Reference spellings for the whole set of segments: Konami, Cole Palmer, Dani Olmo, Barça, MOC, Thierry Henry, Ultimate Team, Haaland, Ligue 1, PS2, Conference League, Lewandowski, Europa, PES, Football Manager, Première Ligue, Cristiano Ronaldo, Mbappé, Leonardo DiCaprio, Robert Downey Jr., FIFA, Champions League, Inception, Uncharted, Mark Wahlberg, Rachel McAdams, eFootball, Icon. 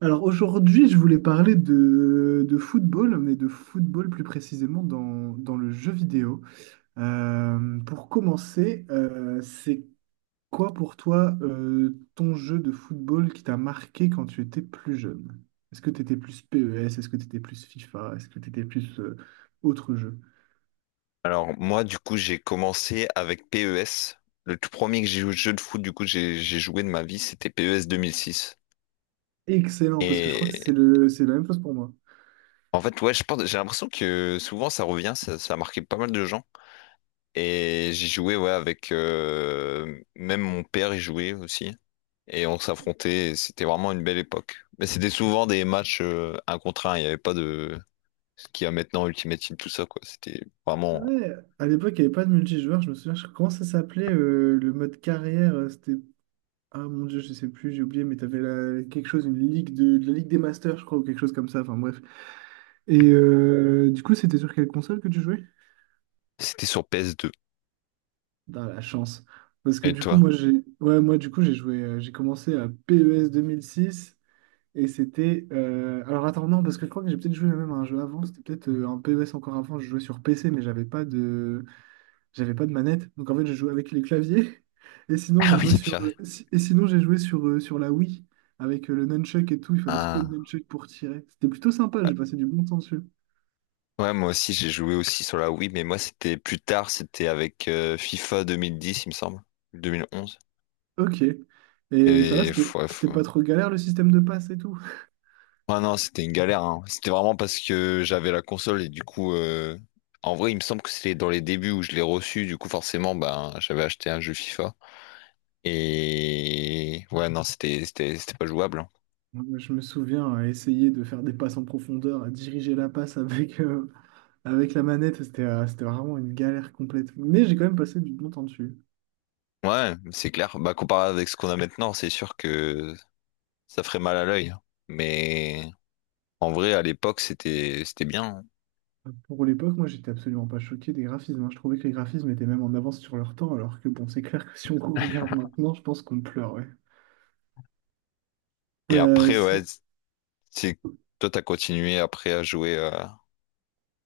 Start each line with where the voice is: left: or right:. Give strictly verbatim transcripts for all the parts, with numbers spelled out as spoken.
right: Alors aujourd'hui, je voulais parler de, de football, mais de football plus précisément dans, dans le jeu vidéo. Euh, pour commencer, euh, c'est quoi pour toi euh, ton jeu de football qui t'a marqué quand tu étais plus jeune? Est-ce que tu étais plus P E S? Est-ce que tu étais plus FIFA? Est-ce que tu étais plus euh, autre jeu?
left: Alors moi du coup j'ai commencé avec P E S. Le tout premier que j'ai joué jeu de foot du coup j'ai j'ai joué de ma vie c'était P E S deux mille six.
right: Excellent, parce que je crois que c'est
left: Et
right: le, c'est la même chose pour moi.
left: en fait ouais je pense j'ai l'impression que souvent ça revient ça, ça a marqué pas mal de gens. Et j'ai joué ouais avec euh, même mon père y jouait aussi et on s'affrontait et c'était vraiment une belle époque. Mais c'était souvent des matchs euh, un contre un il n'y avait pas de ce qu'il y a maintenant Ultimate Team tout ça quoi c'était vraiment
right: Ouais, à l'époque, il n'y avait pas de multijoueur. Je me souviens, je- comment ça s'appelait euh, le mode carrière? Euh, C'était Ah mon Dieu, je sais plus, j'ai oublié, mais t'avais la quelque chose, une ligue de... de la Ligue des Masters, je crois, ou quelque chose comme ça, enfin bref. Et euh, du coup, c'était sur quelle console que tu jouais?
left: c'était sur P S deux.
right: Dans la chance. Parce que
left: Et
right: du coup,
left: toi?
right: moi, j'ai ouais, moi, du coup, j'ai joué, euh, j'ai commencé à P E S six et c'était... euh, Alors attends, non, parce que je crois que j'ai peut-être joué même à un jeu avant, c'était peut-être euh, un P E S encore avant, je jouais sur P C, mais j'avais pas de. J'avais pas de manette, donc en fait j'ai joué avec les claviers. Et sinon j'ai
left: Ah oui
right: joué sur
left: purée.
right: euh, si- et sinon j'ai joué sur, euh, sur la Wii avec euh, le nunchuck et tout. Il fallait secouer le
left: Ah.
right: nunchuck pour tirer. C'était plutôt sympa. J'ai passé du bon temps dessus.
left: Ouais, moi aussi, j'ai joué aussi sur la Wii, mais moi, c'était plus tard, c'était avec euh, FIFA deux mille dix, il me semble, deux mille onze.
right: Ok. Et euh, ça va,
left: Et
right: c'était
left: faut- ouais,
right: c'était pas
left: faut-
right: trop galère le système de passe et tout.
left: ouais, non, c'était une galère, hein. C'était vraiment parce que j'avais la console et du coup, euh, en vrai, il me semble que c'était dans les débuts où je l'ai reçu, du coup, forcément, ben, j'avais acheté un jeu FIFA. Et ouais, non, c'était c'était c'était pas jouable. Hein.
right: Moi, je me souviens à essayer de faire des passes en profondeur, à diriger la passe avec, euh, avec la manette. C'était euh, c'était vraiment une galère complète. Mais j'ai quand même passé du bon temps dessus.
left: Ouais, c'est clair. Bah, comparé avec ce qu'on a maintenant, c'est sûr que ça ferait mal à l'œil. Hein. Mais en vrai, à l'époque, c'était c'était bien. Hein.
right: Pour l'époque, moi, j'étais absolument pas choqué des graphismes, hein. Je trouvais que les graphismes étaient même en avance sur leur temps, alors que bon, c'est clair que si on regarde maintenant, je pense qu'on pleure, ouais.
left: Et
right: Euh,
left: après, ouais,
right: sinon-
left: c'est toi, t'as continué après à jouer euh,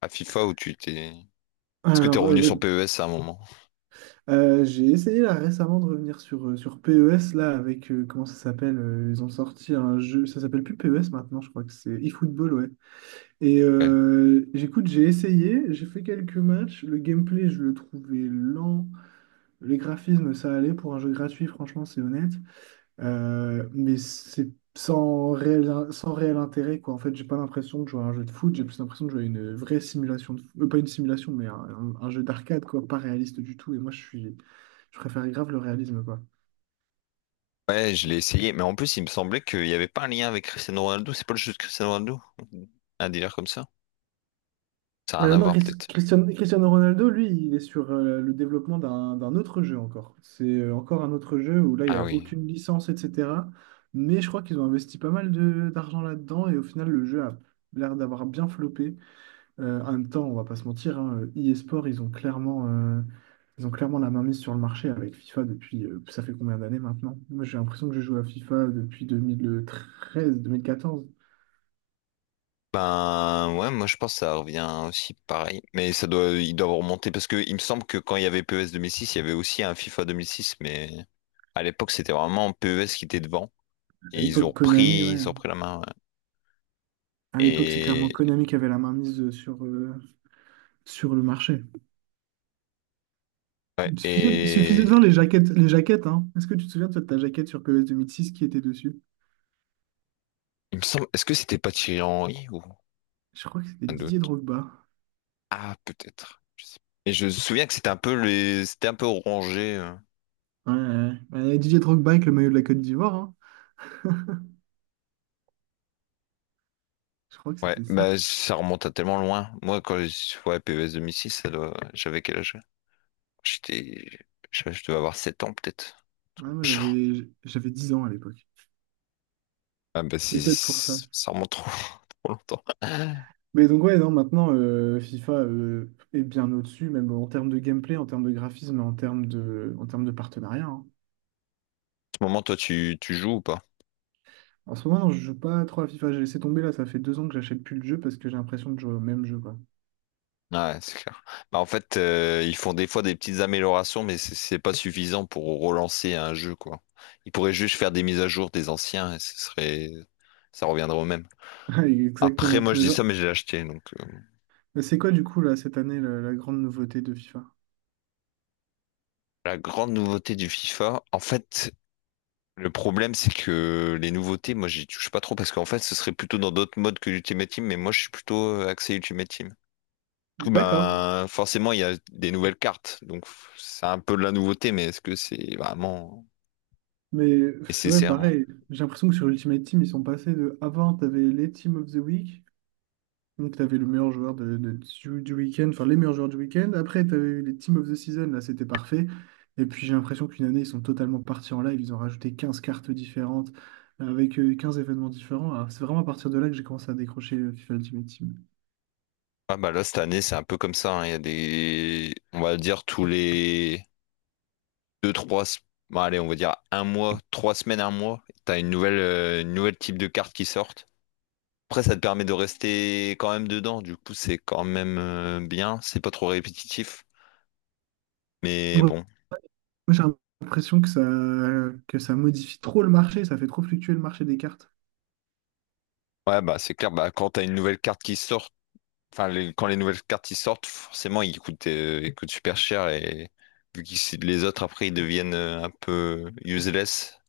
left: à FIFA ou tu t'es. Est-ce que t'es
right: alors, euh,
left: revenu
right: bah,
left: sur P E S à un moment?
right: euh, j'ai essayé là récemment de revenir sur, euh, sur P E S, là, avec, euh, comment ça s'appelle? Euh, ils ont sorti un jeu, ça s'appelle plus P E S maintenant, je crois que c'est eFootball, ouais. Et
left: Ouais.
right: euh, j'écoute, j'ai essayé, j'ai fait quelques matchs, le gameplay, je le trouvais lent, les graphismes, ça allait pour un jeu gratuit, franchement, c'est honnête. Euh, mais c'est sans réel, sans réel intérêt, quoi. En fait, j'ai pas l'impression de jouer à un jeu de foot, j'ai plus l'impression de jouer à une vraie simulation de foot. Pas une simulation, mais un, un- un jeu d'arcade, quoi, pas réaliste du tout. Et moi, je suis, je préfère grave le réalisme, quoi.
left: Ouais, je l'ai essayé, mais en plus, il me semblait qu'il n'y avait pas un lien avec Cristiano Ronaldo. C'est pas le jeu de Cristiano Ronaldo? Un délire comme ça? Ça a rien
right: Euh,
left: à
right: non,
left: voir,
right: Chris-
left: peut-être.
right: Christian- Cristiano Ronaldo, lui, il est sur euh, le développement d'un d'un autre jeu encore. C'est euh, encore un autre jeu où là, il n'y
left: Ah
right: a
left: oui.
right: aucune licence, et cetera. Mais je crois qu'ils ont investi pas mal de- d'argent là-dedans et au final, le jeu a l'air d'avoir bien floppé. Euh, en même temps, on va pas se mentir, hein, e-sport, ils ont clairement, euh, ils ont clairement la main mise sur le marché avec FIFA depuis, euh, ça fait combien d'années maintenant? Moi, j'ai l'impression que je joue à FIFA depuis deux mille treize, deux mille quatorze.
left: Ben ouais, moi je pense que ça revient aussi pareil, mais ça doit, ils doivent remonter parce que il me semble que quand il y avait P E S six, il y avait aussi un FIFA deux mille six. Mais à l'époque c'était vraiment P E S qui était devant
right: À
left: et ils
right: l'époque,
left: ont
right: Konami,
left: pris,
right: ouais,
left: ils ont
right: hein.
left: pris la main. Ouais.
right: À l'époque, c'est clairement
left: Et
right: Konami qui avait la main mise euh, sur, euh, sur le marché.
left: Ouais,
right: Il suffisait, il suffisait de
left: et
right: voir les jaquettes, les jaquettes, hein. Est-ce que tu te souviens, toi, de ta jaquette sur P E S deux mille six qui était dessus?
left: il me semble, est-ce que c'était pas Thierry Henry ou
right: Je crois que c'était
left: un
right: Didier
left: d'autre?
right: Drogba.
left: Ah, peut-être. Je sais pas. Et je me souviens que c'était un peu les, c'était un peu orangé. Euh.
right: Ouais, ouais, ouais. Ouais, Didier Drogba avec le maillot de la Côte d'Ivoire, hein. Je crois que
left: Ouais,
right: c'était ça.
left: bah ça remonte à tellement loin. Moi, quand je ouais, P E S deux mille six, ça doit... j'avais quel âge? J'étais, je, je devais avoir sept ans peut-être. Un
right: Ouais,
left: truc dans
right: moi,
left: le genre.
right: j'avais, j'avais dix ans à l'époque.
left: Ah bah si,
right: C'est peut-être pour ça.
left: si, ça remonte trop, trop longtemps. En
right: Mais donc, ouais, non, maintenant, euh, FIFA euh, est bien au-dessus, même en termes de gameplay, en termes de graphisme, en termes de, en termes de partenariat, hein.
left: ce moment, toi, tu, tu joues ou pas?
right: En ce moment, non, je joue pas trop à FIFA. J'ai laissé tomber là, ça fait deux ans que j'achète plus le jeu parce que j'ai l'impression de jouer au même jeu, quoi.
left: Ouais, c'est clair. Bah, en fait, euh, ils font des fois des petites améliorations, mais c'est c'est pas suffisant pour relancer un jeu, quoi. Ils pourraient juste faire des mises à jour des anciens et ce serait, ça reviendrait au même.
right: Ouais,
left: Après,
right: exactement.
left: moi, je
right: Mais,
left: dis
right: genre-
left: ça, mais j'ai acheté. Donc, euh,
right: mais c'est quoi, du coup, là, cette année, la, la grande nouveauté de FIFA?
left: la grande nouveauté du FIFA, en fait, le problème, c'est que les nouveautés, moi, j'y touche pas trop parce qu'en fait, ce serait plutôt dans d'autres modes que l'Ultimate Team, mais moi, je suis plutôt euh, axé Ultimate Team. Du coup,
right: D'accord.
left: ben, forcément, il y a des nouvelles cartes, donc c'est un peu de la nouveauté, mais est-ce que c'est vraiment
right: Mais, pff, ouais,
left: nécessaire? Hein?
right: pareil, j'ai l'impression que sur Ultimate Team, ils sont passés de avant, t'avais les Team of the Week. Donc, tu avais le meilleur joueur de, de- du, du week-end, enfin les meilleurs joueurs du week-end. Après, tu avais eu les Team of the Season, là, c'était parfait. Et puis, j'ai l'impression qu'une année, ils sont totalement partis en live. Ils ont rajouté quinze cartes différentes, euh, avec euh, quinze événements différents. Alors, c'est vraiment à partir de là que j'ai commencé à décrocher euh, FIFA Ultimate Team.
left: Ah bah là cette année c'est un peu comme ça, hein. Il y a des on va dire tous les deux trois se- bon, allez on va dire un mois, trois semaines, un mois, t'as une nouvelle euh, une nouvelle type de carte qui sortent. Après ça te permet de rester quand même dedans, du coup c'est quand même euh, bien, c'est pas trop répétitif. Mais
right: Moi,
left: bon.
right: moi, j'ai l'impression que ça, que ça modifie trop le marché, ça fait trop fluctuer le marché des cartes.
left: Ouais bah c'est clair, bah quand t'as une nouvelle carte qui sort, enfin les- quand les nouvelles cartes qui sortent, forcément ils coûtent, euh, ils coûtent super cher et vu que les autres après ils deviennent euh, un peu useless,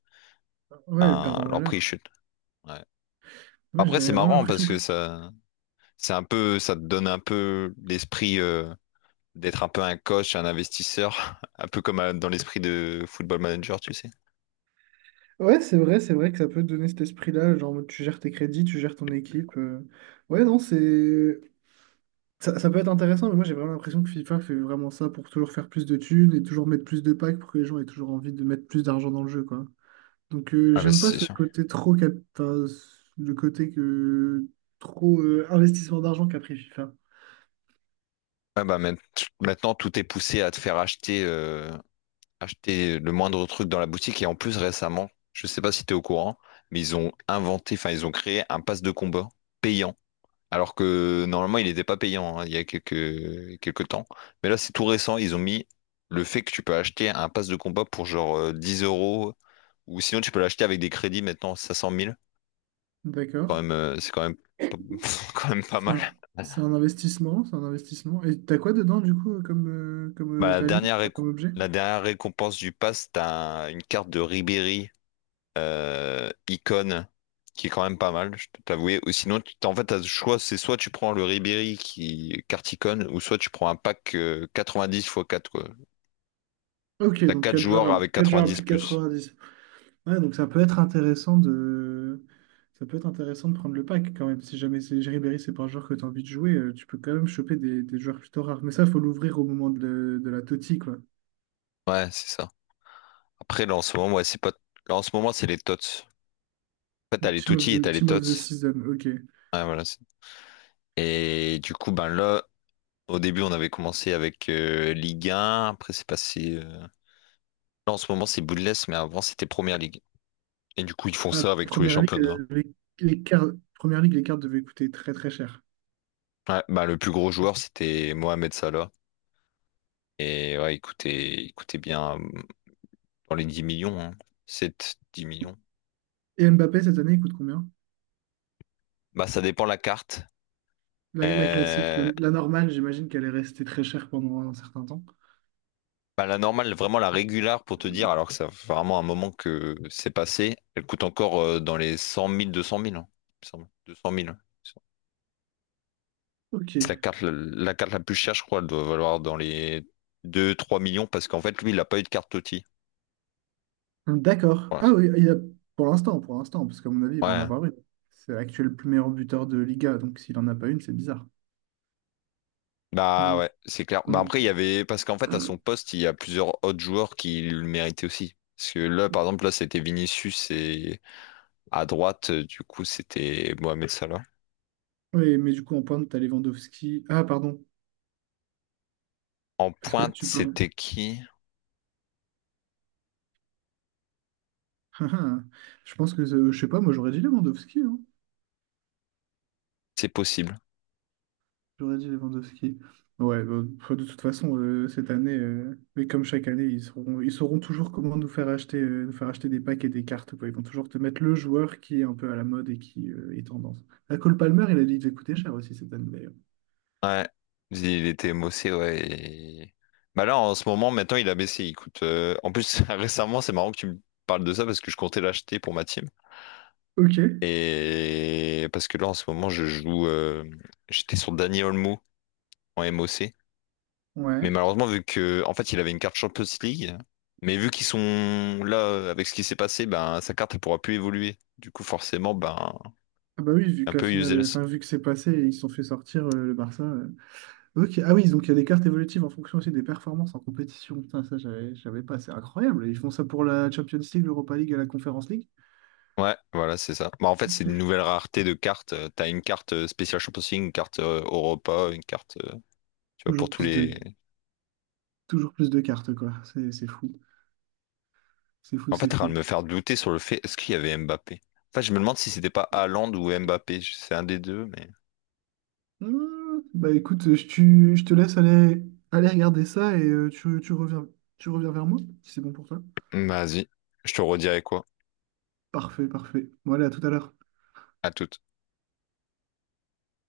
right: Ouais, elles perdent
left: hein,
right: en
left: leur prix
right: valeur.
left: chute. Ouais.
right: Moi, j'ai
left: Après, c'est
right: vraiment
left: marrant
right: l'impression
left: parce
right: que.
left: que ça, c'est un peu, ça te donne un peu l'esprit euh, d'être un peu un coach, un investisseur, un peu comme euh, dans l'esprit de Football Manager, tu sais.
right: Ouais, c'est vrai, c'est vrai que ça peut te donner cet esprit-là, genre en mode, tu gères tes crédits, tu gères ton équipe. euh, Ouais, non, c'est. Ça, ça peut être intéressant, mais moi j'ai vraiment l'impression que FIFA fait vraiment ça pour toujours faire plus de thunes et toujours mettre plus de packs pour que les gens aient toujours envie de mettre plus d'argent dans le jeu, quoi. Donc euh,
left: Ah bah
right: j'aime pas
left: c'est
right: ce
left: sûr.
right: côté trop cap... enfin, ce- le côté que trop euh, investissement d'argent qu'a pris FIFA.
left: Ouais, bah, maint- maintenant, tout est poussé à te faire acheter euh, acheter le moindre truc dans la boutique. Et en plus, récemment, je sais pas si tu es au courant, mais ils ont inventé, enfin, ils ont créé un pass de combat payant. Alors que normalement, il n'était pas payant hein, il y a quelques, quelques temps. Mais là, c'est tout récent. Ils ont mis le fait que tu peux acheter un pass de combat pour genre euh, dix euros. Ou sinon, tu peux l'acheter avec des crédits maintenant, cinq cent mille. Quand
right: D'accord.
left: même, euh, c'est quand même, pas- quand même pas
right: C'est
left: mal.
right: un, c'est un investissement, c'est un investissement. Et t'as quoi dedans du coup comme, euh, comme
left: Bah,
right: euh,
left: la
right: value,
left: dernière,
right: enfin
left: récom-
right: comme objet?
left: la dernière récompense du pass, t'as un- une carte de Ribéry euh, Icon, qui est quand même pas mal, je peux t'avouer. Ou sinon, tu- t'as- en fait, t'as le choix, c'est soit tu prends le Ribéry qui carte Icon, ou soit tu prends un pack euh, quatre-vingt-dix x quatre, quoi.
right: Ok,
left: T'as
right: donc
left: quatre
right: quatre joueurs
left: joueurs
right: à,
left: avec
right: quatre joueurs à
left: quatre-vingt-dix
right: plus de
left: plus.
right: quatre-vingt-dix. Ouais, donc ça peut être intéressant de... ça peut être intéressant de prendre le pack quand même. Si jamais c'est Ribéry, c'est pas un joueur que tu as envie de jouer, euh, tu peux quand même choper des, des joueurs plutôt rares. Mais ça, il faut l'ouvrir au moment de, le- de la Totti, quoi.
left: Ouais, c'est ça. Après, là, en ce moment, ouais, c'est pas... là, en ce moment, c'est les tots. En fait, t'as
right: Donc,
left: les
right: Team of
left: Tutti et
right: the,
left: t'as les
right: Team
left: tots.
right: of the Season, ok.
left: Ouais, voilà. c'est- Et du coup, ben là, au début, on avait commencé avec euh, Ligue un. Après, c'est passé. Euh, Là, en ce moment, c'est Bundesliga, mais avant, c'était Première Ligue. Et du coup, ils font
right: Ah,
left: ça avec tous les
right: première ligue,
left: championnats.
right: euh, les, les cartes. Première ligue, les cartes devaient coûter très très cher.
left: Ouais, bah, le plus gros joueur, c'était Mohamed Salah. Et ouais, il coûtait, il coûtait bien euh, dans les dix millions, hein. sept, dix millions.
right: Et Mbappé, cette année, il coûte combien?
left: Bah, ça dépend la carte.
right: La, la classique, la,
left: Euh,
right: la normale, j'imagine qu'elle est restée très chère pendant un certain temps.
left: bah, la normale, vraiment la régulière, pour te dire, alors que ça fait vraiment un moment que c'est passé, elle coûte encore euh, dans les cent mille, deux cent mille, hein, il me semble. deux cent mille.
right: Ok.
left: C'est la carte, la, la carte la plus chère, je crois, elle doit valoir dans les deux trois millions, parce qu'en fait, lui, il n'a pas eu de carte Toti.
right: D'accord. Ah oui, il a, pour l'instant, pour l'instant, parce qu'à mon avis, il va en
left: Voilà.
right: avoir une. C'est l'actuel plus meilleur buteur de Liga, donc s'il en a pas une, c'est bizarre. Et
left: Bah
right: Donc,
left: ouais, c'est clair. Bah
right: donc
left: après, il y
right: tu-
left: avait. Parce qu'en fait, à son poste, il y a plusieurs autres joueurs qui le méritaient aussi. Parce que là, par exemple, là, c'était Vinicius et à droite, euh, du coup, c'était Mohamed Salah.
right: oui, mais du coup, en pointe, t'as Lewandowski. Ah, pardon,
left: En
right: parce que là,
left: pointe,
right: tu parles.
left: c'était qui?
right: Je pense que, euh, je sais pas, moi, j'aurais dit Lewandowski, hein.
left: C'est possible.
right: J'aurais dit Lewandowski. Ouais, bah, de toute façon, euh, cette année, euh, mais comme chaque année, ils sauront, ils sauront toujours comment nous faire acheter, euh, nous faire acheter des packs et des cartes, quoi. Ils vont toujours te mettre le joueur qui est un peu à la mode et qui euh, est tendance. La Cole Palmer, il a dit qu'il devait coûter cher aussi cette année, d'ailleurs.
left: Ouais. Il était Mossé, ouais. et- Bah là, en ce moment, maintenant, il a baissé. Il coûte. euh, En plus, récemment, c'est marrant que tu me parles de ça parce que je comptais l'acheter pour ma team.
right: Ok,
left: Et parce que là, en ce moment, je joue. euh, J'étais sur Dani Olmo en M O C. Mais
right: ouais.
left: malheureusement, vu que, en fait, il avait une carte Champions League, mais vu qu'ils sont là euh, avec ce qui s'est passé, ben sa carte elle pourra plus évoluer. Du coup, forcément, ben
right: Ah bah oui, vu
left: un
right: que la
left: peu
right: finale, euh,
left: useless.
right: enfin, vu que c'est passé et ils se sont fait sortir euh, le Barça. euh. Ok, ah oui, donc il y a des cartes évolutives en fonction aussi des performances en compétition. Putain, ça, j'avais, j'avais pas. C'est incroyable. Ils font ça pour la Champions League, l'Europa League et la Conference League.
left: Ouais, voilà, c'est ça. Bah, en fait, c'est une
right: Tou-
left: nouvelle rareté de cartes. Euh, T'as une carte euh, spéciale Champions League, une carte euh, Europa, une carte, euh, tu vois, pour
right: Toujours
left: tous
right: plus
left: les.
right: de Toujours plus de cartes, quoi. C'est c'est fou. C'est fou,
left: En fait,
right: c'est
left: t'es en train de
right: fou.
left: me faire douter sur le fait, est-ce qu'il y avait Mbappé? En fait, je me demande si c'était pas Haaland ou Mbappé. C'est un des deux, mais.
right: Hmm, bah écoute, je, tu- je te laisse aller, aller regarder ça et euh, tu, tu reviens, tu reviens vers moi, si c'est bon pour toi.
left: Vas-y, je te redirai quoi.
right: Parfait, parfait. Voilà, à tout à l'heure.
left: À toute.